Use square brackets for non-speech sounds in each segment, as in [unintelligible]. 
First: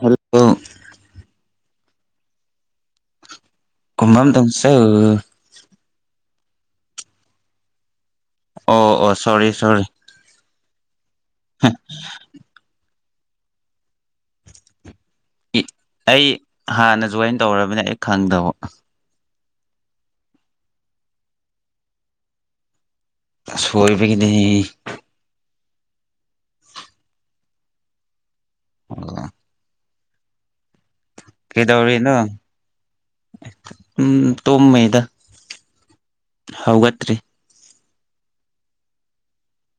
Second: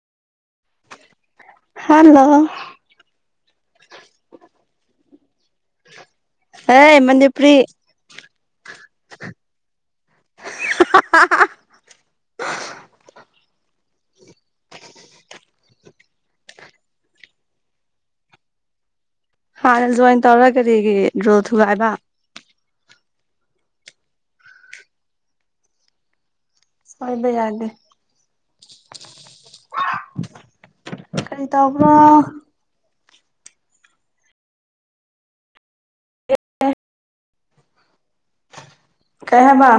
Hello hello ꯀꯣꯃꯝ ꯗꯧꯁꯧ ꯍꯦ ꯃꯅꯤꯄꯨꯔꯤ ꯑꯣ ꯑꯣ ꯁꯣꯔꯤ ꯁꯣꯔꯤ [unintelligible] ꯑꯩ ꯍꯥꯟꯅ ꯖꯣꯏꯟ ꯇꯧꯔꯕꯅꯦ ꯑꯩ ꯈꯪꯗꯕ ꯍꯥꯟꯅ ꯖꯣꯏꯟ ꯇꯧꯔꯒ ꯀꯔꯤꯒꯤ ꯔꯨꯜ ꯊꯨꯒꯥꯏꯕ ꯑꯁ ꯁꯣꯏꯕꯒꯤꯅꯤ ꯁꯣꯏꯕ ꯌꯥꯗꯦ ꯑꯣ ꯀꯔꯤ ꯇꯧꯕ꯭ꯔꯣ ꯀꯩꯗꯧꯔꯤꯅꯣ ꯎꯝ ꯇꯨꯝꯃꯤꯗ ꯍꯧꯒꯠꯇ꯭ꯔꯤ ꯀꯩ ꯍꯥꯏꯃ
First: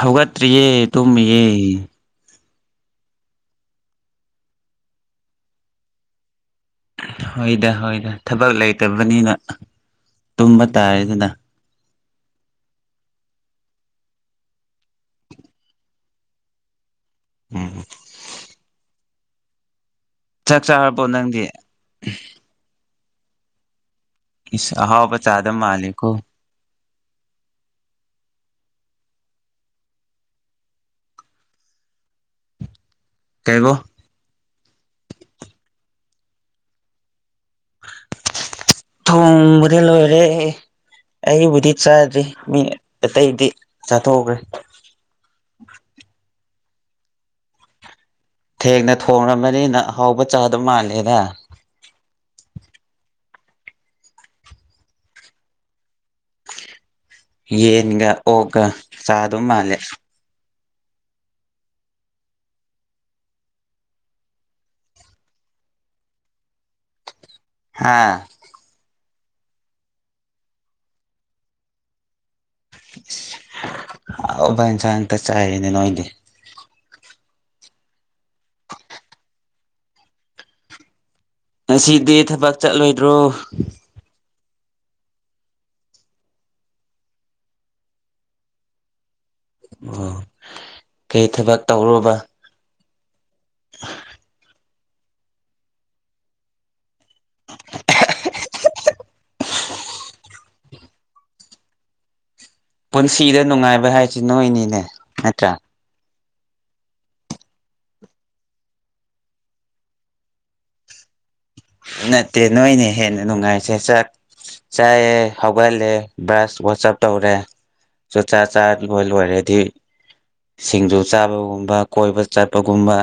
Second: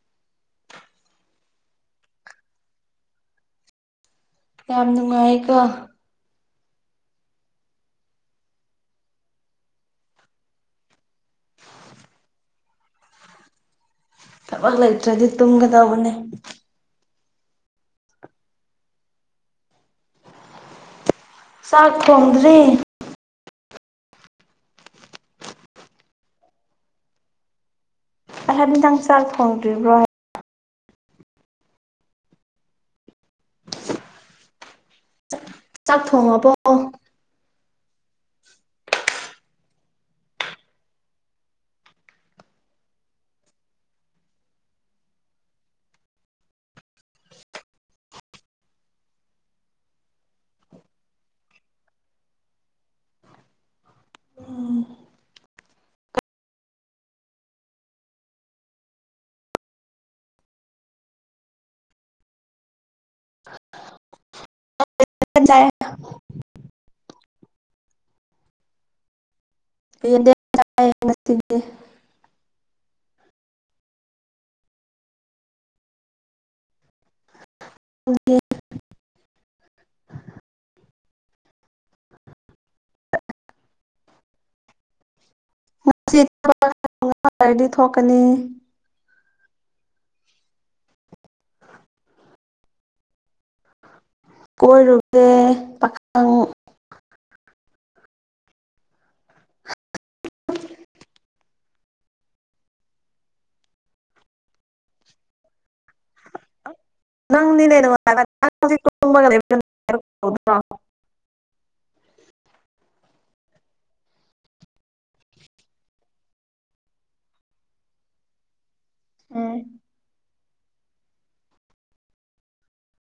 ꯍꯧꯒꯠꯇ꯭ꯔꯤꯌꯦ ꯇꯨꯝꯃꯤꯌꯦ ꯌꯥꯝ ꯅꯨꯡꯉꯥꯏꯀꯣ ꯍꯣꯏꯗ ꯍꯣꯏꯗ ꯊꯥꯕꯛ ꯂꯩꯇꯕꯅꯤꯅ ꯇꯨꯝꯕ ꯇꯥꯔꯦꯗꯅ ꯊꯥꯕꯛ ꯂꯩꯇ꯭ꯔꯗꯤ ꯇꯨꯝꯒꯗꯧꯕꯅꯤ ꯎꯝ ꯆꯥꯛ ꯆꯥꯔꯕꯣ ꯅꯪꯗꯤ ꯆꯥꯛ ꯊꯣꯡꯗ꯭ꯔꯤ ꯏꯁ ꯍꯥꯎꯕ ꯆꯥꯗꯧ ꯃꯥꯜꯂꯤꯀꯣ ꯑꯍꯟꯗꯪ ꯆꯥꯛ ꯊꯣꯡꯗ꯭ꯔꯤꯕ꯭ꯔꯣ ꯀꯩꯕꯣ ꯆꯥꯛ ꯆꯥꯛ ꯊꯣꯡꯉꯕꯣ ꯊꯣꯡꯒ꯭ꯔꯦ ꯂꯣꯏꯔꯦ ꯑꯩꯕꯨꯗꯤ ꯆꯥꯗ꯭ꯔꯤ ꯃꯤ ꯑꯇꯩꯗꯤ ꯆꯥꯊꯣꯛꯈ꯭ꯔꯦ ꯊꯦꯡꯅ ꯊꯣꯡꯔꯝꯃꯅꯤꯅ ꯑꯍꯥꯎꯕ ꯆꯥꯗꯧ ꯃꯥꯜꯂꯦꯗ ꯌꯦꯟꯒ ꯑꯣꯛꯀ ꯆꯥꯗꯧ ꯃꯥꯜꯂꯦ ꯇꯟ ꯆꯥꯌꯦ ꯍꯥꯥ ꯍꯦꯟꯗꯦꯝ ꯆꯥꯏꯌꯦ ꯉꯁꯤꯗꯤ ꯑꯍꯥꯎꯕ ꯏꯟꯁꯥꯡ ꯉꯥꯛꯇ ꯆꯥꯏꯌꯦꯅꯦ ꯅꯣꯏꯗꯤ ꯅꯣꯏꯗꯤ ꯉꯁꯤꯗꯤ ꯊꯥꯕꯛ ꯆꯠꯂꯣꯏꯗ꯭ꯔꯣ ꯉꯁꯤ ꯊꯥꯕꯛ [unintelligible] ꯊꯣꯛꯀꯅꯤ ꯑꯣ ꯀꯩ ꯊꯥꯕꯛ ꯇꯧꯔꯣꯕ [unintelligible] ꯀꯣꯏꯔꯨꯨꯒꯦ ꯄꯥꯈꯪ ꯄꯨꯟꯁꯤꯗ ꯅꯨꯡꯉꯥꯏꯕ ꯍꯥꯏꯁꯤ ꯅꯣꯏꯅꯤꯅꯦ ꯅꯠꯇ꯭ꯔꯥ ꯅꯪꯅꯤꯥꯅꯦ ꯏ [unintelligible] ꯉꯕꯣ [unintelligible] ꯅꯠꯇꯦ ꯅꯣꯏꯅꯦ ꯍꯦꯟꯅ ꯅꯨꯡꯉꯥꯏꯁꯦ ꯆ ꯆꯥꯏꯑꯦ ꯍꯧꯒꯠꯂꯦ ꯕ꯭ꯔꯁ ꯋꯥꯆꯞ ꯇꯧꯔꯦ ꯆꯨꯔꯆꯥꯥꯛ [unintelligible] ꯆꯥ ꯂꯣ ꯎꯝ ꯂꯣꯏꯔꯗꯤ ꯁꯤꯡꯖꯨ ꯆꯥꯕꯒꯨꯝꯕ ꯀꯣꯏꯕ ꯆꯠꯄꯒꯨꯝꯕ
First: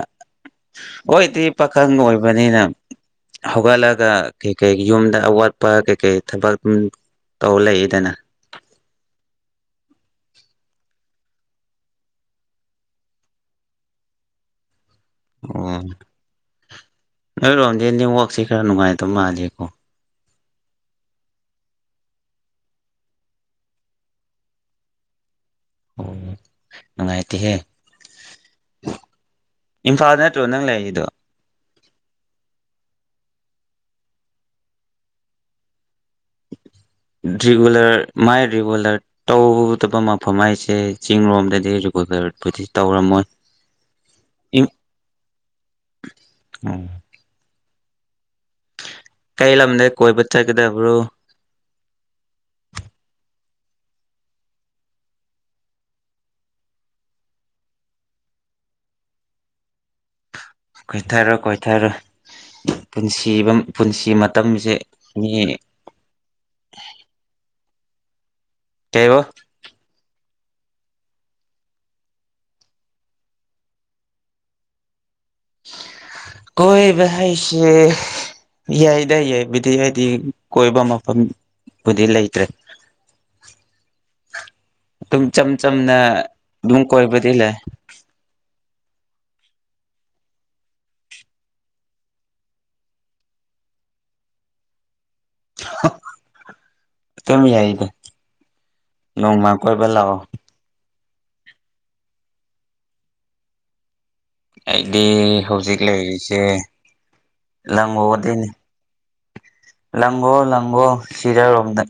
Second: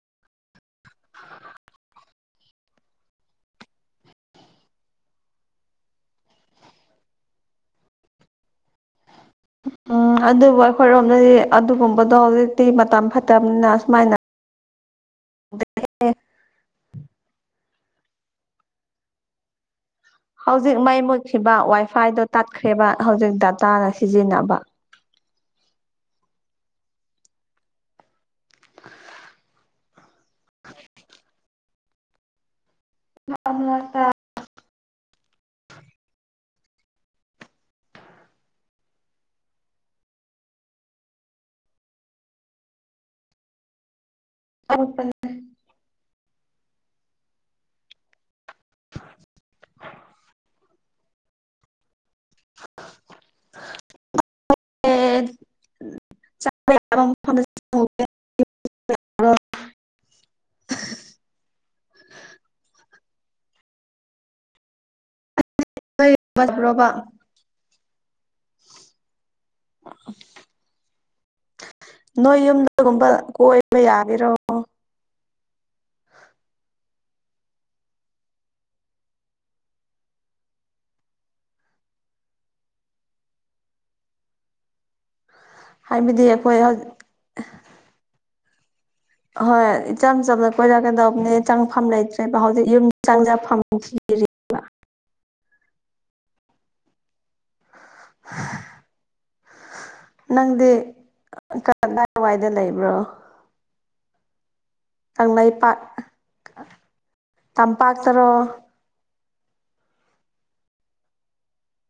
ꯍꯣꯏꯗꯤ ꯄꯥꯈꯪ ꯑꯣꯏꯕꯅꯤꯅ ꯍꯧꯒꯠꯂꯒ ꯀꯩꯀꯩ ꯌꯨꯝꯗ ꯑꯋꯥꯠꯄ ꯀꯩꯀꯩ ꯊꯕꯛ ꯎꯝ ꯇꯧ ꯂꯩꯌꯦꯗꯅ ꯎꯝ ꯑꯗꯨꯕꯨ ꯑꯩꯈꯣꯏꯔꯣꯝꯗꯗꯤ ꯑꯗꯨꯒꯨꯝꯕꯗꯣ ꯍꯧꯖꯤꯛꯇꯤ ꯃꯇꯝ ꯐꯠꯇꯕꯅꯤꯅ ꯑꯁꯨꯃꯥꯏꯅ ꯑꯣ ꯅꯣꯏ ꯔꯣꯝꯖꯦ ꯅꯦꯠꯋꯥꯛꯁꯦ ꯈꯔ ꯅꯨꯡꯉꯥꯏꯇꯕ ꯃꯥꯜꯂꯤꯀꯣ ꯍꯧꯖꯤꯛ ꯃꯩ ꯃꯨꯠꯈꯤꯕ ꯋꯥꯏꯐꯥꯏꯗꯣ ꯇꯠꯈ꯭ꯔꯦꯕ ꯍꯧꯖꯤꯛ ꯗꯗꯥꯇꯥꯅ ꯁꯤꯖꯤꯟꯅꯕ ꯑꯣ ꯅꯨꯡꯉꯥꯏꯇꯦꯍꯦ ꯏꯝꯐꯥꯜ ꯅꯠꯇ꯭ꯔꯣ ꯅꯪ ꯂꯩꯔꯤꯗꯣ ꯃꯥ [unintelligible] ꯗ꯭ꯔꯤꯒꯨꯂ꯭ꯔ ꯃꯥꯏ ꯔꯤꯒꯨꯂ꯭ꯔ ꯇꯧꯗꯕ ꯃꯐꯝ ꯍꯥꯏꯁꯦ ꯆꯤꯡꯔꯣꯝꯗꯗꯤ ꯔꯤꯒꯨꯂꯔꯕꯨꯗꯤ ꯇꯧꯔꯝꯃꯣꯏ ꯏꯪ ꯑꯣ [inaudible] ꯀꯩ ꯂꯝꯗ ꯀꯣꯏꯕ ꯆꯠꯀꯗꯕ꯭ꯔꯣ [inaudible] ꯆꯕ [unintelligible] ꯌꯥꯕ [unintelligible] ꯃꯐꯝꯗ [unintelligible] ꯀꯣꯏꯊꯔꯣ ꯀꯣꯏꯊꯔꯣ ꯄꯨꯟꯁꯤꯕ ꯄꯨꯟꯁꯤ ꯃꯇꯝꯁꯦ ꯃꯤ ꯕ꯭ꯔꯣꯕ [unintelligible] ꯀꯩꯕ ꯑꯣ [unintelligible] ꯅꯣꯏ ꯌꯨꯝꯗꯒꯨꯝꯕ ꯀꯣꯏꯕ ꯌꯥꯒꯦꯔꯣ ꯀꯣꯏꯕ ꯍꯥꯢꯁꯦ ꯌꯥꯏꯗ ꯌꯥꯏꯕꯨꯗꯤ ꯍꯥꯏꯗꯤ ꯀꯣꯏꯕ ꯃꯐꯝꯕꯨꯗꯤ ꯂꯩꯇ꯭ꯔꯦ ꯑꯗꯨꯝ ꯆꯝ ꯆꯝꯅ ꯍꯥꯏꯕꯗꯤ ꯑꯩꯈꯣꯏ ꯑꯗꯨꯝ ꯀꯣꯏꯕꯗꯤ ꯂꯩ ꯍꯣꯏ ꯏꯆꯝ ꯆꯝꯅ ꯀꯣꯏꯔꯛꯀꯗꯧꯕꯅꯦ ꯆꯪꯐꯝ ꯂꯩꯇ꯭ꯔꯦꯕ ꯍꯧꯖꯤꯛ ꯌꯨꯝ ꯆꯪꯖꯐꯝ ꯊꯤꯔꯤ ꯑꯗꯨꯝ ꯌꯥꯏꯗ ꯅꯣꯡꯃ ꯀꯣꯏꯕ ꯂꯥꯛꯑꯣ ꯅꯪꯗꯤ ꯀꯗꯥꯏꯋꯥꯏꯗ ꯂꯩꯕ꯭ꯔꯣ ꯑꯩꯗꯤ ꯀꯪꯂꯩꯄꯥꯛ ꯍꯧꯖꯤꯛ ꯂꯩꯔꯤꯁꯦ ꯂꯪꯉꯗꯤꯅꯤ ꯇꯝꯄꯥꯛꯇꯔꯣ [unintelligible] ꯂꯪꯒꯣ ꯂꯪꯒꯣ ꯁꯤꯔꯔꯣꯝꯗ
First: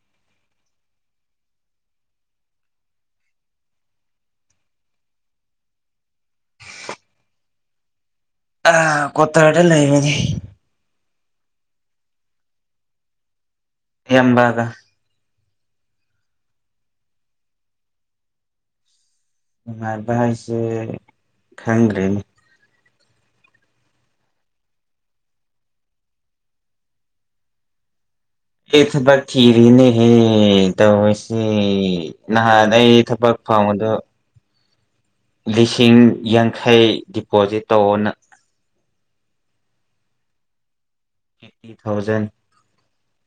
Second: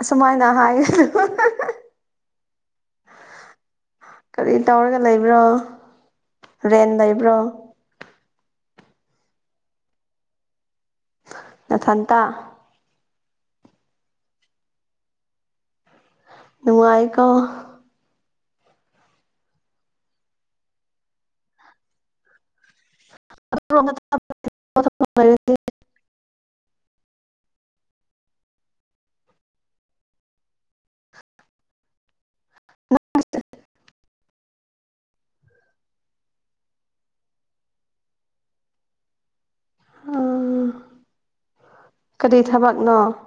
ꯑꯁꯨꯃꯥꯏꯅ ꯍꯥꯏꯌꯦ ꯀꯔꯤ ꯇꯧꯔꯒ ꯂꯩꯕ꯭ꯔꯣ ꯔꯦꯟ ꯂꯩꯕ꯭ꯔꯣ ꯑ ꯀꯣꯠꯇꯔꯗ ꯂꯩꯕꯅꯤ ꯅꯊꯟꯇꯥ ꯏꯌꯥꯝꯕꯒ ꯅꯨꯉꯥꯏꯀꯣ ꯅꯨꯡꯉꯥꯏꯕ ꯍꯥꯏꯁꯦ ꯈꯪꯗ꯭ꯔꯦꯅꯦ [inaudible] ꯍ [unintelligible] ꯑꯩ ꯊꯕꯛ ꯊꯤꯔꯤꯅꯦꯍꯦ ꯇꯧꯔꯤꯁꯦ ꯅꯍꯥꯟ ꯑꯩ ꯊꯕꯛ ꯐꯪꯕꯗꯣ ꯂꯤꯁꯤꯡ ꯌꯥꯡꯈꯩ ꯗꯤꯄꯣꯖꯤꯠ ꯇꯧꯑꯣꯅ ꯎꯝ ꯐꯤꯐꯇꯤ ꯊꯥꯎꯖꯟ ꯀꯔꯤ ꯊꯕꯛꯅꯣ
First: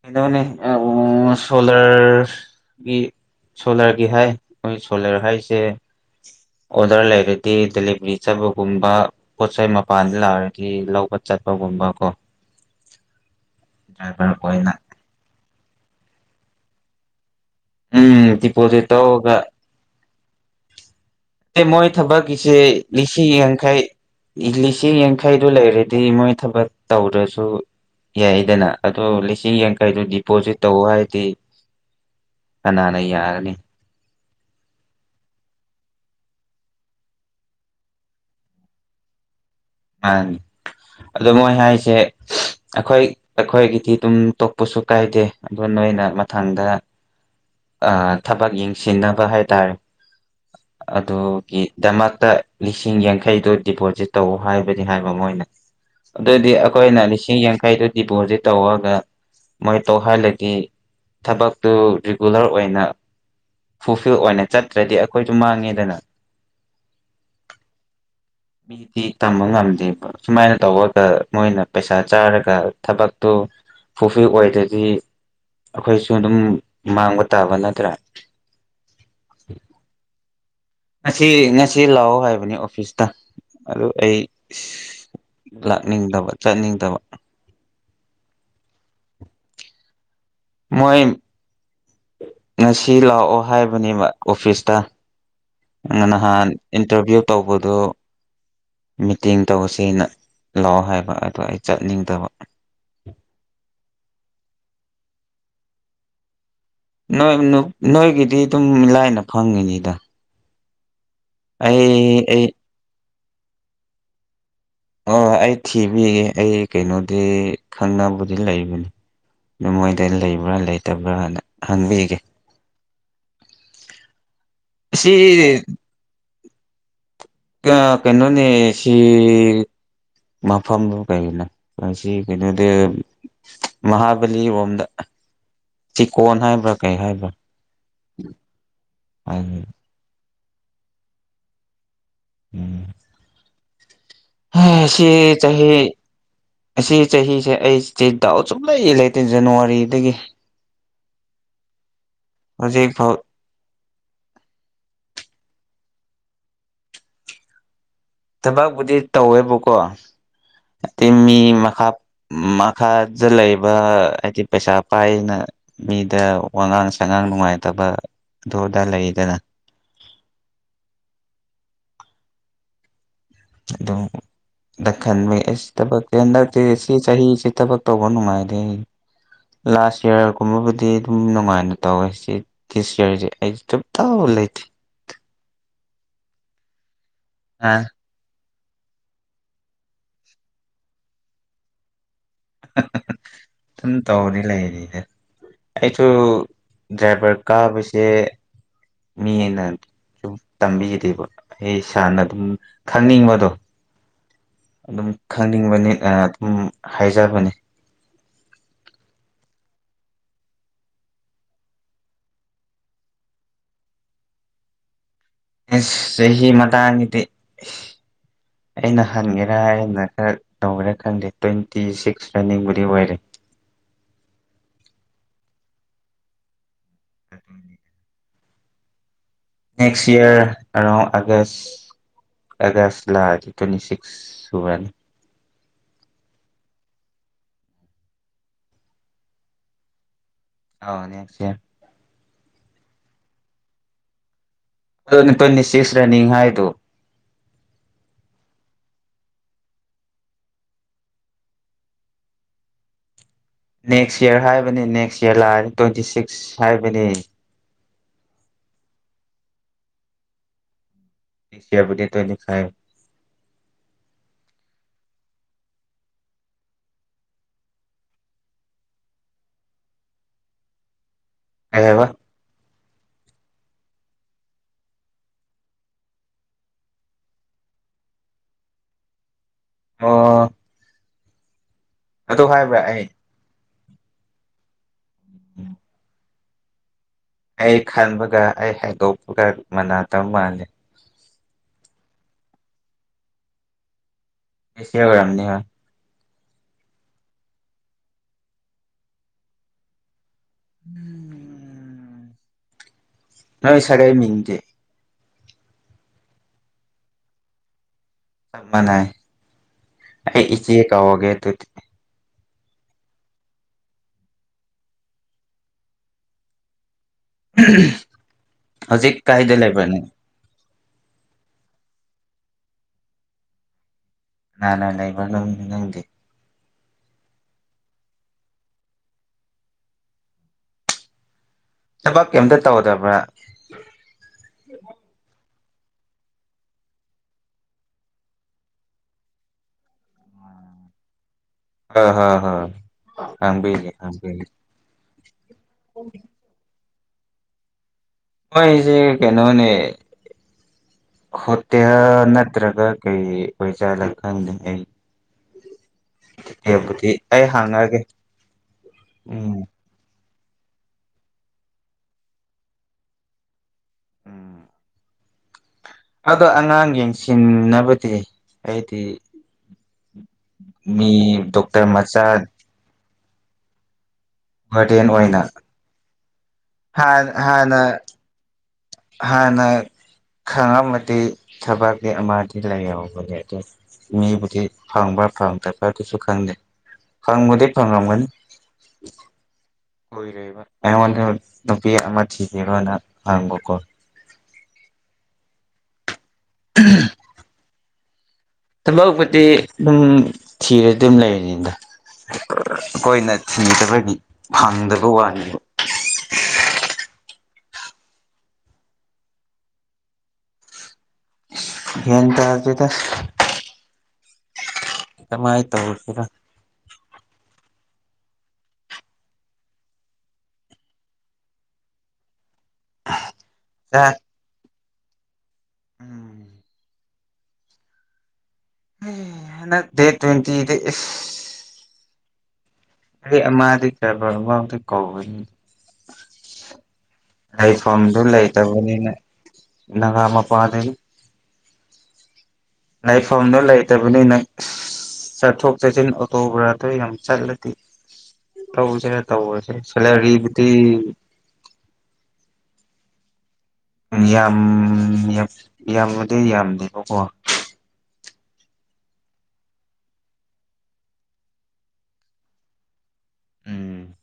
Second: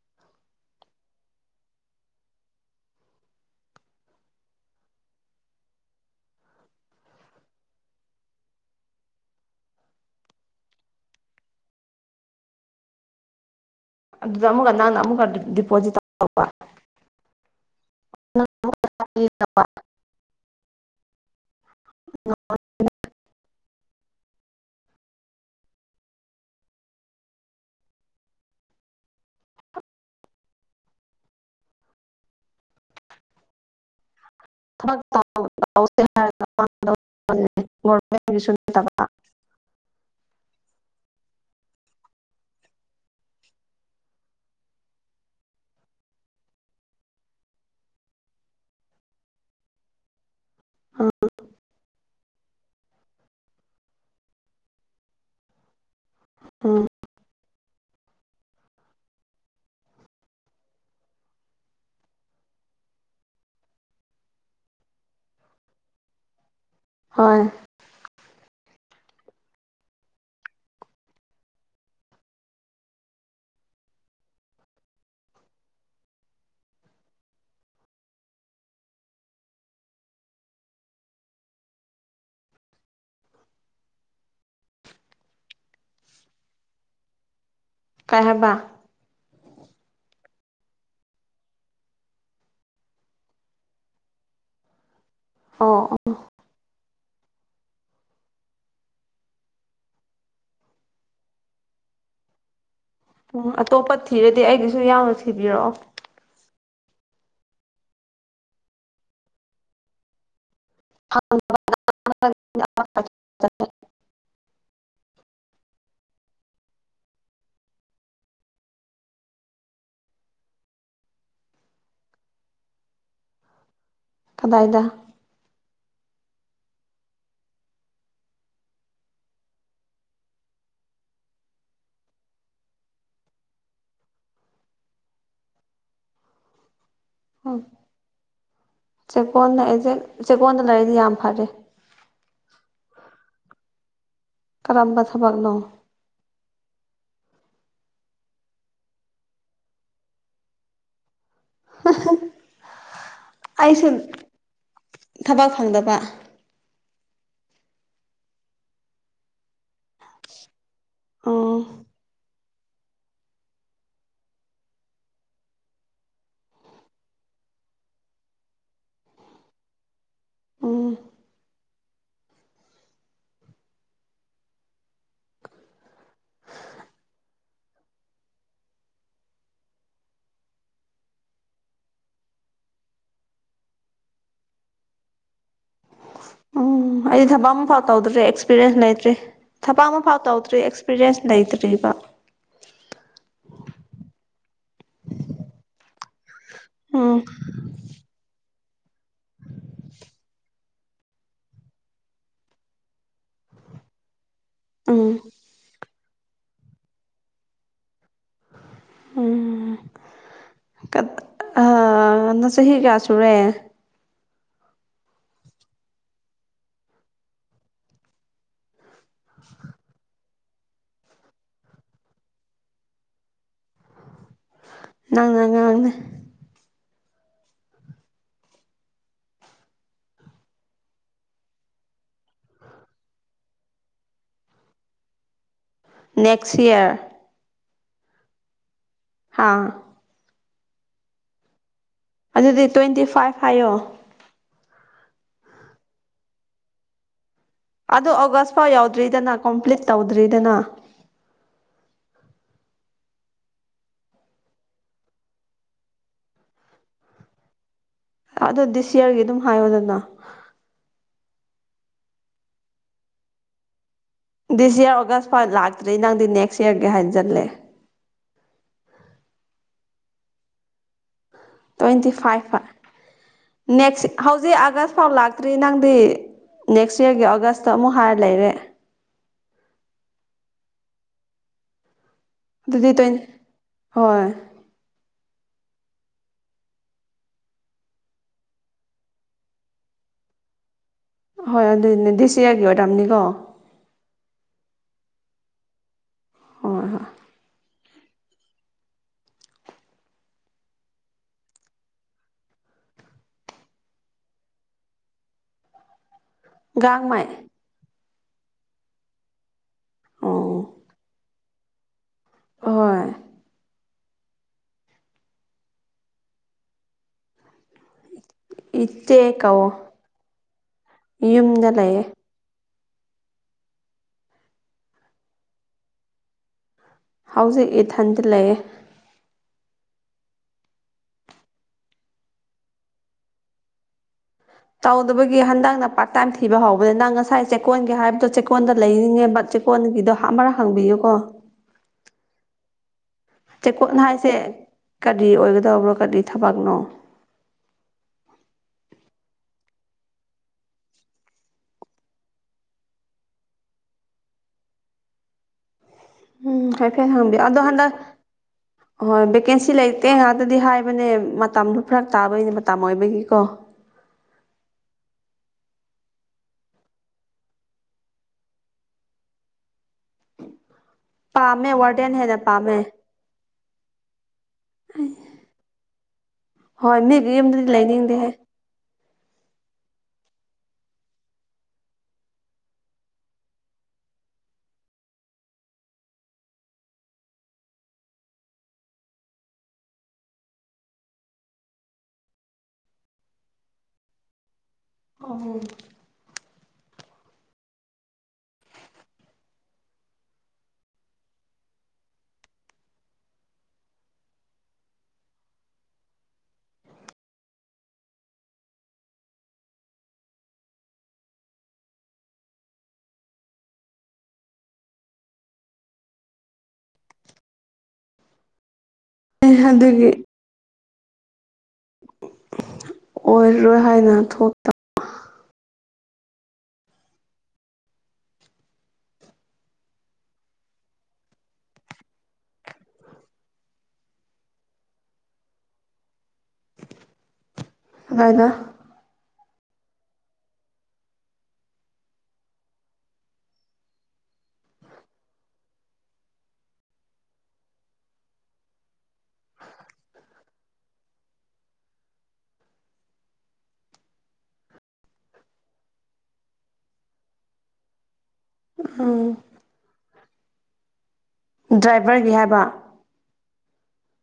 ꯀꯩꯅꯣꯅꯤ ꯑ ꯑꯣ ꯁꯣꯂꯔ ꯒꯤ ꯁꯣꯂꯔꯒꯤ ꯍꯥꯏ ꯍꯣꯏ ꯁꯣꯂꯔ ꯍꯥꯏꯁꯦ ꯑꯣꯗꯔ ꯂꯩꯔꯗꯤ ꯗꯦꯂꯤꯕꯔꯤ ꯆꯠꯕꯒꯨꯝꯕ ꯄꯣꯠ ꯆꯩꯩ ꯃꯄꯥꯟꯗ ꯂꯥꯛꯔꯗꯤ ꯂꯧꯕ ꯆꯠꯄꯒꯨꯝꯕ ꯀꯣ [unintelligible] ꯗꯣ ꯑꯃꯨꯛꯀ ꯅꯪꯅ ꯑꯃꯨꯛꯀ ꯗꯤꯞ ꯗꯤꯄꯣꯖꯤꯠ ꯇꯧ ꯇꯧꯄ ꯎꯝ ꯗꯤꯄꯣꯖꯤꯠ ꯇꯧꯑꯣꯒ ꯃꯣꯏ ꯊꯕꯛꯀꯤꯁꯦ ꯂꯤꯁꯤꯡ ꯌꯥꯡꯈꯩ ꯂꯤꯁꯤꯡ ꯌꯥꯡꯈ ꯍꯩꯗꯨ ꯂꯩꯔꯗꯤ ꯃꯣꯏ ꯊꯕꯛ ꯇꯧꯗ꯭ꯔꯁꯨ ꯌꯥꯏꯗꯅ ꯑꯗꯣ ꯂꯤꯁꯤꯡ ꯌꯥꯡꯈꯩꯗꯨ ꯗꯤꯄꯣꯖꯤꯠ ꯇꯧ ꯍꯥꯏꯗꯤ ꯀꯅꯥꯅ ꯌꯥꯒꯅꯤ ꯊꯕꯛ [unintelligible] ꯃꯥꯅꯤ ꯑꯗꯣ ꯃꯣꯏ ꯍꯥꯏꯁꯦ ꯑꯩꯈꯣꯏ ꯑꯩꯈꯣꯏꯒꯤꯗꯤ ꯑꯗꯨꯝ ꯇꯣꯛꯄꯁꯨ ꯀꯥꯏꯗꯦ ꯑꯗꯣ ꯅꯣꯏꯅ ꯃꯊꯪꯗ ꯑꯥ ꯊꯕꯛ ꯌꯦꯡꯁꯤꯟꯅꯕ ꯍꯥꯏꯇꯥꯔꯦ ꯎꯝ ꯑꯗꯨꯒꯤ ꯗꯃꯛꯇ ꯂꯤꯁꯤꯡ ꯌꯥꯡꯈꯩꯗꯣ ꯗꯤꯄꯣꯖꯤꯠ ꯇꯧ ꯍꯥꯏꯕꯗꯤ ꯍꯥꯏꯕ ꯃꯣꯏꯅ ꯑꯗꯨꯗꯤ ꯎꯝ ꯑꯩꯈꯣꯏꯅ ꯂꯤꯁꯤꯡ ꯌꯥꯡꯈꯩꯗꯨ ꯗꯤꯄꯣꯖꯤꯠ ꯇꯧꯑꯒ ꯃꯣꯏ ꯇꯣꯛꯍꯜꯂꯗꯤ ꯊꯕꯛꯇꯨ ꯔꯤꯒꯨꯂꯔ ꯑꯣꯏꯅ ꯐꯨꯜꯐꯤꯜ ꯑꯣꯏꯅ ꯆꯠꯇ꯭ꯔꯗꯤ ꯑꯩꯈꯣꯏꯁꯨ ꯃꯥꯡꯉꯦꯗꯅ ꯍꯣꯏ ꯃꯤꯗꯤ ꯇꯝꯕ ꯉꯝꯗꯦꯕ ꯁꯨꯃꯥꯏꯅ ꯇꯧꯑꯒ ꯃꯣꯏꯅ ꯄꯩꯁꯥ ꯆꯥꯔꯒ ꯊꯕꯛꯇꯨ ꯐꯨꯜꯐꯤꯜ ꯑꯣꯏꯗꯗꯤ ꯑꯩꯈꯣꯏꯁꯨ ꯑꯗꯨꯝ ꯃꯥꯡꯕ ꯇꯥꯕ ꯅꯠꯇ꯭ꯔꯥ ꯉꯁꯤ ꯉꯁꯤ ꯂꯥꯛꯑꯣ ꯍꯥꯏꯕꯅꯦ ꯑꯣꯐꯤꯁꯇ ꯑꯗꯨ ꯑꯩ ꯂꯥꯛꯅꯤꯡꯗꯕ ꯆꯠꯅꯤꯡꯗꯕ ꯀꯩ ꯍꯥꯏꯕ ꯃꯣꯏ ꯉꯁꯤ ꯂꯥꯛꯑꯣ ꯍꯥꯏꯕꯅꯦꯕ ꯑꯣꯐꯤꯁꯇ ꯑꯣ ꯑꯣ ꯅꯍꯥꯟ ꯏꯟꯇꯔꯚꯤꯌꯨ ꯇꯧꯕꯗꯣ ꯃꯤꯇꯤꯡ ꯇꯧꯁꯦꯅ ꯂꯥꯛꯑꯣ ꯍꯥꯏꯕ ꯑꯗꯣ ꯑꯩ ꯆꯠꯅꯤꯡꯗꯕ ꯑꯣ ꯑꯇꯣꯞꯄ ꯊꯤꯔꯗꯤ ꯑꯩꯒꯤꯁꯨ ꯌꯥꯎꯅ ꯊꯤꯕꯤꯔꯛꯑꯣ ꯅꯣꯏ ꯅꯨ ꯅꯣꯏꯒꯤꯗꯤ ꯑꯗꯨꯝ ꯂꯥꯏꯅ ꯐꯪꯒꯅꯤꯗ [unintelligible] ꯑꯩ ꯑꯩ [unintelligible] ꯑꯣ ꯑꯩ ꯊꯤꯕꯤꯌꯦ ꯑꯩ ꯀꯩꯅꯣꯗꯤ ꯈꯪꯅꯕꯕꯨꯗꯤ ꯂꯩꯕꯅꯤ ꯑꯗꯨ ꯃꯣꯏꯗ ꯂꯩꯕ꯭ꯔꯥ ꯂꯩꯇꯕ꯭ꯔꯥꯅ ꯍꯪꯕꯤꯒꯦ [unintelligible] ꯀꯗꯥꯏꯗ ꯁꯤ ꯀꯥ ꯀꯩꯅꯣꯅꯦ ꯁꯤ ꯃꯐꯝꯗꯨꯕꯨ ꯀꯩꯅꯣ ꯃꯁꯤ ꯀꯩꯅꯣꯗ ꯃꯍꯥꯕꯂꯤꯔꯣꯝꯗ ꯆꯤꯀꯣꯟ ꯍꯥꯏꯕ꯭ꯔꯥ ꯀꯩ ꯍꯥꯏꯕ꯭ꯔꯥ ꯍ‌ꯣ ꯆꯦꯛꯀꯣꯟꯗ [unintelligible] ꯎꯝ ꯖꯦ ꯆꯦꯛꯀꯣꯟꯗ ꯂꯩꯔꯗꯤ ꯌꯥꯝ ꯐꯔꯦ ꯎꯝ ꯍꯦ ꯀꯔꯝꯕ ꯁꯤ ꯊꯕꯛꯅꯣ ꯆꯍꯤ ꯑꯁꯤ ꯆꯍꯤꯁꯦ ꯑꯩꯁ‌ꯦ ꯗꯥꯎ ꯁꯨꯛꯂꯩ ꯂꯩꯇꯦ ꯖꯟꯋꯥꯔꯤꯗꯒꯤ ꯍꯧꯖꯤꯛ ꯐꯥꯎ ꯑꯩꯁꯨ ꯊꯕꯛ ꯐꯪꯗꯕ ꯊꯥꯕꯛꯕꯨꯗꯤ ꯇꯧꯋꯦꯕꯀꯣ ꯑꯗꯨ ꯃꯤ ꯑꯣ ꯃꯈꯥ ꯎꯝ ꯃꯈꯥꯗ ꯂꯩꯕ ꯍꯥꯏꯗꯤ ꯄꯩꯁꯥ ꯄꯥꯏꯅ ꯃꯤꯗ ꯋꯥꯉꯥꯡ ꯁꯉꯥꯡ ꯅꯨꯡꯉꯥꯏꯇꯕ ꯑꯗꯨ ꯑꯗꯥ ꯂꯩꯗꯅ ꯎꯝ ꯑꯗꯨ ꯗ ꯈꯟꯕ ꯑꯩꯁ ꯊꯕꯛꯇꯤ ꯍꯟꯗꯛꯇꯤ ꯁꯤ ꯆꯍꯤꯁꯤ ꯊꯕꯛ ꯇꯧꯕ ꯅꯨꯡꯉꯥꯏꯗꯦ ꯂꯥꯁ ꯏꯌꯥꯔꯒꯨꯝꯕꯕꯨꯗꯤ ꯗꯨꯝ ꯅꯨꯡꯉꯥꯏꯅ ꯇꯧꯋꯦ ꯁꯤ ꯗꯤꯁ ꯏꯌꯥꯔꯖ‌ꯦ ꯑꯩ ꯁꯨꯞꯇꯧ ꯂꯩꯇ‌ꯦ ꯎꯝ ꯑꯩ ꯊꯥꯕꯛ ꯑꯝꯐꯥꯎ ꯇꯧꯗ꯭ꯔꯦ ꯑꯦꯛꯁ ꯄꯤꯔꯦꯟꯁ ꯂꯩꯇ꯭ꯔꯤ ꯊꯕꯛ ꯑꯃꯐꯥꯎ ꯇꯧꯗ꯭ꯔꯤ ꯑꯦꯛꯁꯄꯤꯔꯦꯟꯁ ꯂꯩꯇ꯭ꯔꯤꯕ ꯁꯨꯝ ꯇꯧꯔꯤꯗꯤ ꯂꯩꯔꯤꯗ ꯑꯩꯁꯨ ꯎꯝ ꯗ꯭ꯔꯥꯏꯚꯔ ꯀꯥꯕꯁꯦ ꯃꯤꯅ ꯇꯝꯕꯤꯔꯤꯕ ꯑꯩ ꯁꯥꯔꯅ ꯑꯗꯨꯝ ꯈꯪꯅꯤꯡꯕꯗꯣ ꯑꯗꯨꯝ ꯎꯝ ꯈꯪꯅꯤꯡꯕꯅꯤ ꯑꯥ ꯑꯗꯨꯝ ꯍꯥꯏꯖꯕꯅꯤ ꯎꯝ ꯀ ꯑ ꯅꯥ ꯆꯍꯤ ꯀꯌꯥ ꯁꯨꯔꯦ ꯑꯁ ꯆꯍꯤ ꯃꯇꯥꯡꯒꯤꯗꯤ ꯑꯩꯅ ꯍꯟꯒꯦꯔꯥ ꯍꯥꯏꯅ ꯈꯔ ꯇꯧꯔꯥ ꯈꯪꯗꯦ ꯇ꯭ꯋꯦꯟꯇꯤ ꯁꯤꯛꯁ ꯔꯟꯅꯤꯡꯕꯨꯗꯤ ꯑꯣꯏꯔꯦ ꯅꯪ ꯑꯉꯥꯡꯅ‌ꯦ next year around August August ꯂꯥꯛꯑꯗꯤ ꯇ꯭ꯋꯦꯟꯇꯤ ꯁꯤꯛꯁ ꯁꯨꯔꯅꯤ ꯅꯦꯛꯁ ꯏꯌꯥꯔ ꯍꯥꯥ ꯑꯥꯎ ꯅꯦꯛꯁ ꯏꯌꯥꯔ ꯑꯗꯨꯗꯤ ꯇ꯭ꯋꯦꯟꯇꯤ ꯐꯥꯏꯚ ꯍꯥꯏꯌꯣ ꯑꯗꯨꯅꯤ ꯇ꯭ꯋꯦꯟꯇꯤꯁꯤꯛꯁ ꯔꯟꯅꯤꯡ ꯍꯥꯏꯗꯨ ꯑꯗ‌ꯣ ꯑꯣꯒꯁ ꯐꯥꯎ ꯌꯥꯎꯗ꯭ꯔꯤꯗꯅ ꯀꯣꯝꯄ꯭ꯂꯤꯠ ꯇꯧꯗ꯭ꯔꯤꯗꯅ ꯅꯦꯛꯁ ꯏꯌꯥꯔ ꯍꯥꯏꯕꯅꯤ ꯅꯦꯛꯁ ꯏꯌꯥꯔ ꯂꯥꯛꯑ ꯇ꯭ꯋꯦꯟꯇꯤ ꯁꯤꯛꯁ ꯍꯥꯏꯕꯅꯤ ꯑꯗꯣ ꯗꯤꯁ ꯏꯌꯥꯔꯒꯤ ꯗꯨꯝ ꯍꯥꯏꯌꯣꯗꯅ ꯗꯤꯁ ꯏꯌꯥꯔꯕꯨꯗꯤ twenty five this year August ꯐꯥꯎ ꯂꯥꯛꯇ꯭ꯔꯤ ꯅꯪꯗꯤ ꯅꯦꯛꯁ ꯏꯌꯥꯔꯒꯤ ꯍꯥꯏꯖꯜꯂꯦ ꯀꯩ ꯍꯥꯏꯕ ꯇ꯭ꯋꯦꯟꯇꯤ ꯐꯥꯏꯚ ꯐ ꯅꯦꯛꯁ ꯍꯧꯖꯤꯛ ꯑꯥꯒꯁ ꯐꯥꯎ ꯂꯥꯛꯇ꯭ꯔꯤ ꯅꯪꯗꯤ ꯅꯦꯛꯁ ꯏꯌꯔꯒꯤ ꯑꯣꯒꯁꯇ ꯑꯃꯨꯛ ꯍꯥꯏꯔ ꯂꯩꯔꯦ ꯑꯣ ꯍꯣ ꯍꯣ꯫ ꯍꯥꯏꯕ꯭ꯔꯥ ꯑꯗꯨꯗꯤ ꯑꯩ ꯇ꯭ꯋꯦꯟ ꯍꯣꯏ꯫ ꯑꯩ ꯈꯟꯕꯒ ꯑꯩ ꯍꯥꯏꯗꯣꯛꯄꯒ ꯃꯅꯥꯇ ꯃꯥꯜꯂꯦ꯫ ꯍꯣꯏ ꯑꯗꯨꯅꯦ ꯗꯤꯁ ꯁꯤꯌꯔꯒꯤ ꯑꯣꯏꯔꯝꯅꯤꯀꯣ꯫ ꯏꯟꯁꯇ꯭ꯔꯥꯝꯅꯤ ꯍꯥ꯫ ꯍꯣꯏ ꯍꯣꯏ꯫ ꯎꯝ ꯅꯣꯏ ꯁꯥꯒꯩ ꯃꯤꯡꯗꯤ꯫ ꯒꯥꯡꯃꯩ꯫ ꯆꯞ ꯃꯟꯅꯩ ꯑꯩ ꯑꯣ ꯏꯆꯦ ꯀꯧꯔꯒꯦ ꯑꯗꯨꯗꯤ꯫ ꯍꯣꯏ꯫ ꯍꯧꯖꯤꯛ ꯏꯆꯦ ꯀꯥꯏꯗ ꯀꯧꯋꯣ ꯂꯩꯕ꯭ꯔ ꯅꯪ꯫ ꯌꯨꯝꯗ ꯂꯩꯌꯦ꯫ ꯀꯅꯥ ꯀꯅꯥ ꯂꯩꯕ ꯅꯪ ꯅꯪꯗꯤ꯫ ꯍꯧꯖꯤꯛ ꯏꯊꯟꯇ ꯂꯩꯌꯦ꯫ ꯊꯕꯛ ꯀꯩꯝꯇ ꯇꯧꯗꯕ꯭ꯔꯥ꯫ ꯇꯧꯗꯕꯒꯤ ꯍꯟꯗꯛꯅ ꯄꯥꯔꯠ ꯇꯥꯏꯝ ꯊꯤꯕ ꯍꯧꯕꯅꯤ ꯅꯪ ꯉꯁꯥꯏ ꯆꯦꯛꯀꯣꯟꯒꯤ ꯍꯥꯏꯕꯗꯣ ꯆꯦꯛꯀꯣꯟꯗ ꯂꯩꯅꯤꯡꯉꯦꯕ ꯆꯦꯛ ꯀꯣꯟꯒꯤꯗꯣ ꯍꯡ ꯑꯃꯔꯛ ꯍꯪꯕꯤꯌꯨꯀꯣ꯫ ꯍꯣꯏ ꯍꯣꯏ ꯍꯣꯏ꯫ ꯈꯪꯕꯤꯒꯦ ꯆꯦꯛꯀꯣꯠ ꯍꯥꯏꯁꯦ ꯈꯪꯕꯤꯒꯦ ꯀꯔꯤ ꯑꯣꯏꯒꯗꯕ꯭ꯔꯣ ꯀꯔꯤ ꯊꯕꯛꯅꯣ꯫ ꯃꯣꯏꯁꯦ ꯀꯩꯅꯣꯅꯦ꯫ ꯍꯣꯇꯦꯜ ꯅꯠꯇ꯭ꯔꯒ ꯀꯩ ꯑꯣꯏꯖꯥꯠꯂ ꯈꯪꯗꯦꯅꯦ ꯑꯩ꯫ ꯎꯝ ꯍꯣꯇꯦꯜꯕꯨꯗꯤ ꯍꯥꯏꯐꯦꯠ ꯍꯪꯕꯤꯌꯣ ꯑꯩ ꯑꯗꯣ ꯍꯟꯗꯛ ꯍꯥꯡꯉꯛꯑꯒꯦ ꯍꯣꯏ ꯎꯝ ꯚꯦꯀꯦꯟꯁꯤ ꯂꯩ ꯇꯦ ꯉꯥꯛꯇꯗꯤ ꯍꯥꯏꯕꯅꯦ ꯃꯇꯝꯗꯣ ꯐꯔꯛ ꯇꯥꯕꯒꯤꯅꯦ ꯃꯇꯝ ꯑꯣꯏꯕꯒꯤꯀꯣ꯫ ꯎꯝ꯫ ꯑꯗꯣ ꯑꯉꯥꯡ ꯌꯦꯡꯁꯤꯅꯕꯗꯤ ꯑꯩꯗꯤ꯫ ꯃꯤ ꯗꯣꯛꯇꯔ ꯃꯆꯥ ꯃꯥꯟꯅꯦ꯫ ꯋꯥꯔꯗꯦꯟ ꯑꯣꯏꯅ꯫ ꯍꯣꯏ ꯍꯥꯟ ꯃꯤꯒꯤ ꯌꯨꯝꯗꯗꯤ ꯍꯥꯟꯅ ꯂꯩꯅꯤꯡꯗꯦꯍꯦ꯫ ꯍꯥꯟꯅ ꯈꯪꯉꯝꯃꯗꯤ ꯊꯕꯛꯇꯤ ꯑꯃꯗꯤ ꯂꯩꯌꯦꯕ ꯍꯧꯖꯤꯛꯇꯤ ꯃꯤꯕꯨꯗꯤ ꯐꯪꯕ꯭ꯔ ꯐꯪꯗꯕ ꯑꯗꯨꯁꯨ ꯈꯪꯗꯦ ꯐꯪꯕꯗꯤ ꯐꯪꯉꯝꯒꯅꯤ꯫ ꯀꯨꯏꯔꯦꯕ ꯑꯩꯉꯣꯟꯗ ꯅꯨꯄꯤ ꯑꯃ ꯊꯤꯒꯦꯔꯣꯅ ꯍꯪꯕꯀꯣ꯫ ꯎꯝ꯫ ꯎꯝ ꯊꯕꯛꯄꯨꯗꯤ ꯑꯗꯨꯝ ꯊꯤꯔ ꯑꯗꯨꯝ ꯂꯩꯔꯅꯤꯗ꯫ ꯑꯩꯈꯣꯏꯅ ꯊꯤꯗꯕꯒꯤ ꯐꯪꯗꯕ ꯋꯥꯅꯦꯕ꯫ ꯒ꯭ꯌꯥꯟ ꯇꯗ꯭ꯦꯗ꯫ ꯀꯃꯥꯏ ꯇꯧꯔꯁꯤꯔꯥ꯫ ꯑꯦ ꯑꯗꯨꯒꯤ꯫ ꯑꯣꯏꯔꯣꯏ ꯍꯥꯏꯅ ꯆꯥꯛ ꯊꯣꯛ ꯎꯝ꯫ ꯎꯝ ꯍꯟꯗꯛ ꯗꯦꯠ ꯇ꯭ꯋꯦꯟꯇꯤꯗ ꯏꯁ ꯑꯩ ꯑꯃꯗꯤ ꯁꯥꯏꯕꯔ ꯕꯥꯎꯗ ꯀꯧꯕꯅꯤ꯫ ꯂꯩꯐꯝꯗꯨ ꯑꯗꯨꯋꯥꯏꯗ ꯂꯩꯇꯕꯅꯤꯅ ꯅꯒꯥ ꯃꯄꯥꯗꯒꯤ ꯂꯩꯐꯝꯗꯣ ꯂꯩꯇꯕꯅꯤꯅ ꯆꯠꯊꯣꯛ ꯆꯠꯁꯤꯟ ꯑꯣꯇꯣ ꯕ꯭ꯔꯥꯗꯣ ꯌꯥꯝ ꯆꯠꯂꯗꯤ ꯊꯧꯁꯤꯔ ꯇꯧꯕꯅꯤ ꯁꯦꯂꯔꯤꯕꯨꯗꯤ ꯌꯥꯝ ꯌꯥꯝꯕꯨꯗꯤ ꯌꯥꯝꯗꯦꯕꯀꯣ ꯎꯝ ꯗ꯭ꯔꯥꯏꯚꯔꯒꯤ ꯍꯥꯏꯕ ꯎꯝ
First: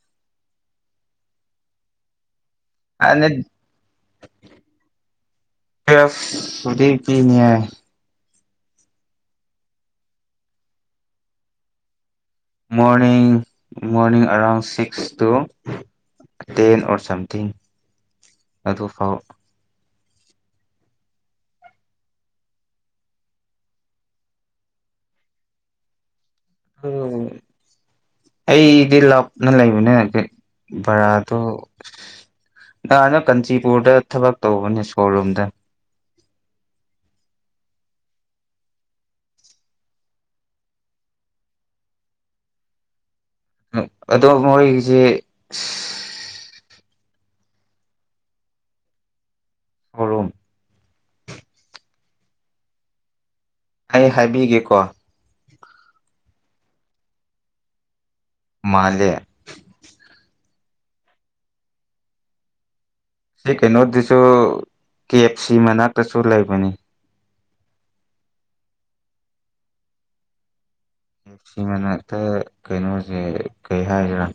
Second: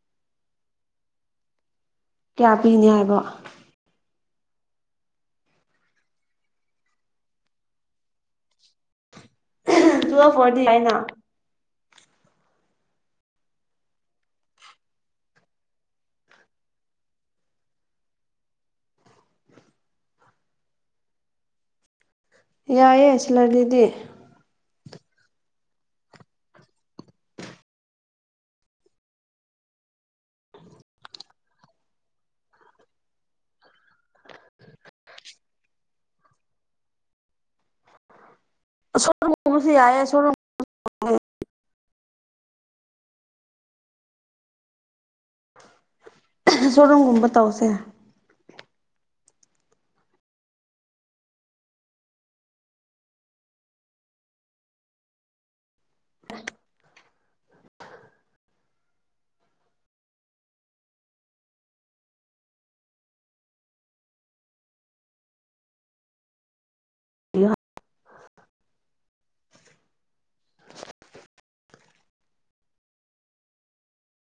ꯀꯌꯥ ꯄꯤꯅꯤ ꯍꯥꯏꯕ ꯇꯨꯋ°ꯟ ꯄꯨꯗꯤ ꯄꯤꯅꯤ ꯍꯥꯏ ꯇꯨꯋꯦꯞ ꯑꫭꯏꯔꯗꯤ ꯌꯥꯥꯏꯅ morning morning around six to ten or something ꯑꯗꯨꯐꯥꯎ ꯌꯥꯏꯑꯦ ꯁꯤꯜꯂꯂꯤꯗꯤ [inaudible] ꯑꯩꯗꯤ ꯂꯥꯞꯅ ꯂꯩꯕꯅꯦ ꯕꯔꯥꯗꯣ ꯗꯥꯅ ꯀꯥꯟꯆꯤꯄꯨꯔꯗ ꯊꯕꯛ ꯇꯧꯕꯅꯦ ꯁ꯭ꯔꯣꯔꯨꯝꯗ ꯁ꯭ꯔꯣꯔꯨꯝꯒꯨꯝꯕꯁꯨ ꯌꯥꯏꯌꯦ ꯁ꯭ꯔꯣꯔꯨꯝ ꯑꯗꯣ ꯃꯣꯏꯒꯤꯁꯤ ꯁ꯭ꯔꯣꯔꯨꯝꯒꯨꯝꯕ ꯇꯧꯁꯦ ꯁꯣꯔꯨꯝ ꯑꯩ ꯍꯥꯏꯕꯤꯒꯦꯀꯣ ꯃꯥꯜꯂꯦ ꯁꯤ ꯀꯩꯅꯣꯗꯨꯁꯨ ꯀꯦ ꯑꯦꯐ ꯁꯤ ꯃꯅꯥꯛꯇꯁꯨ ꯂꯩꯕꯅꯤ [inaudible] ꯁꯤ ꯃꯅꯥꯛꯇ ꯀꯩꯅꯣꯁꯦ ꯀꯩ ꯍꯥꯏꯁꯤꯔꯥ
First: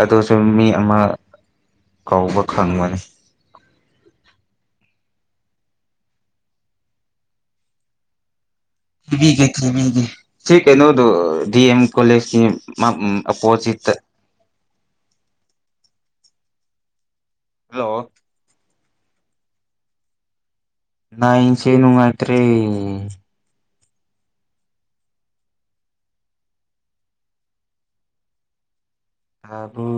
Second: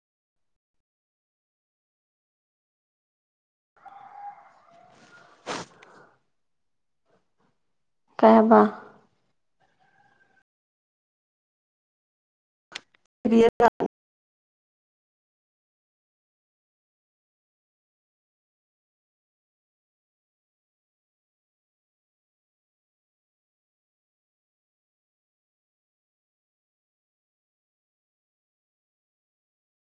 ꯑꯗꯨꯁꯨ ꯃꯤ ꯑꯃ ꯀꯧꯕ ꯈꯪꯕꯅꯤ ꯀꯩꯍꯥꯏꯕ ꯊꯤꯕꯤꯒꯦ ꯊꯤꯕꯤꯒꯦ ꯁꯤ ꯀꯩꯅꯣꯗꯣ ꯗꯤ ꯑꯦꯝ ꯀꯣꯂꯦꯖꯁꯤ ꯃ ꯑꯣꯄꯣꯖꯤꯛꯇ ꯍꯜꯂꯣ ꯂꯥꯏꯟꯁꯦ ꯅꯨꯡꯉꯥꯏꯇꯔꯦ ꯇꯔꯕꯣ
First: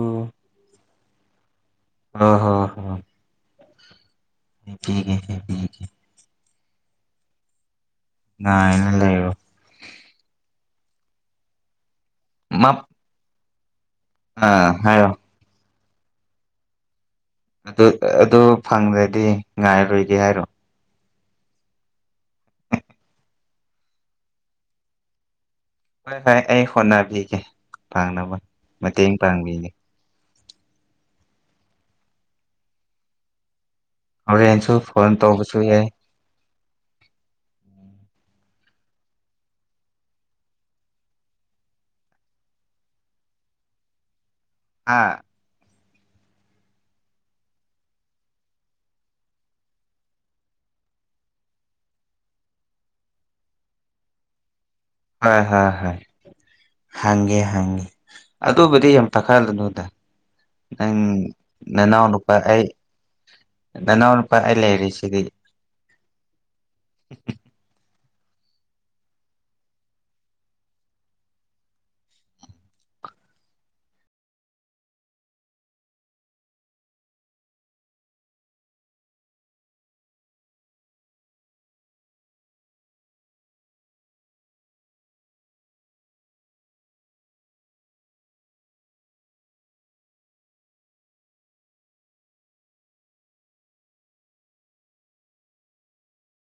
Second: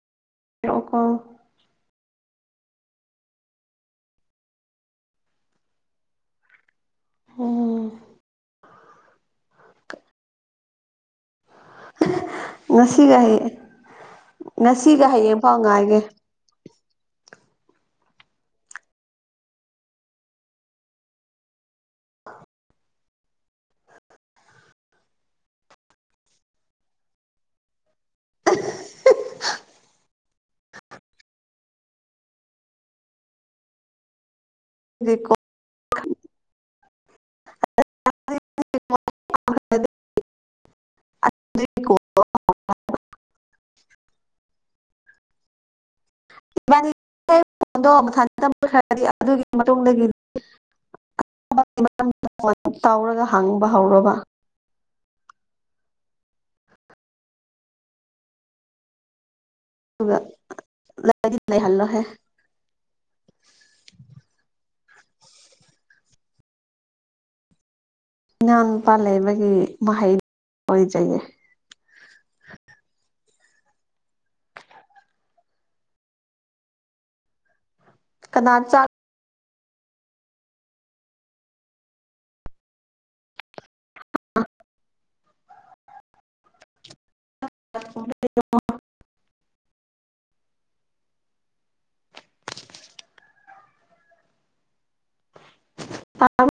[inaudible] [inaudible] [unintelligible] [inaudible] ꯉꯥꯏꯔꯒ ꯂꯩꯔꯣ ꯃꯞ ꯉꯁꯤꯒ ꯍꯌꯦꯡ ꯑꯥ ꯉꯁꯤꯒ ꯍꯥꯏꯔꯣ ꯍꯌꯦꯡꯐꯥꯎ ꯉꯥꯏꯒꯦ ꯑꯗꯨ ꯑꯗꯨ ꯐꯪꯗ꯭ꯔꯗꯤ ꯉꯥꯏꯔꯣꯏꯒꯦ ꯍꯥꯏꯔꯣ ꯍꯣꯏ ꯍꯣꯏ ꯑꯩ ꯍꯣꯠꯅꯕꯤꯒꯦ ꯐꯪꯅꯕ ꯃꯇꯦꯡ ꯄꯥꯡꯕꯤꯒꯦ ꯍꯣꯔꯦꯡꯁꯨ ꯐꯣꯟ ꯇꯧꯕꯁꯨ ꯌꯥꯏ ꯑꯥ [unintelligible] ꯑꯗꯨꯒꯤ ꯃꯇꯨꯡꯗꯒꯤ [unintelligible] ꯇꯧꯔꯒ ꯍꯥꯡꯕ ꯍꯧꯔꯣꯕ ꯍꯣꯏ ꯍꯣꯏ ꯍꯣꯏ ꯍꯪꯒꯦ ꯍꯪꯉꯤ ꯑꯗꯨꯕꯨꯗꯤ ꯌꯥꯝ ꯄꯥꯈꯠꯂꯨꯅꯨꯗ ꯑꯗꯨꯒ ꯅꯪ ꯑꯩꯗꯤ ꯂꯩꯍꯜꯂꯣꯍꯦ ꯅꯅꯥꯎꯅꯨ ꯄꯥ ꯑꯩ ꯅꯅꯥꯎꯅꯨꯄꯥ ꯑꯩ ꯂꯩꯔꯤꯁꯤꯗꯤ ꯏꯅꯥꯎ ꯅꯨꯄꯥ ꯂꯩꯕꯒꯤ ꯃꯍꯩ ꯑꯣꯏꯖꯒꯦ ꯀꯅꯥ ꯆꯥꯛ__ ꯊꯣꯡꯗꯣꯏꯅꯣ ꯍꯥꯎ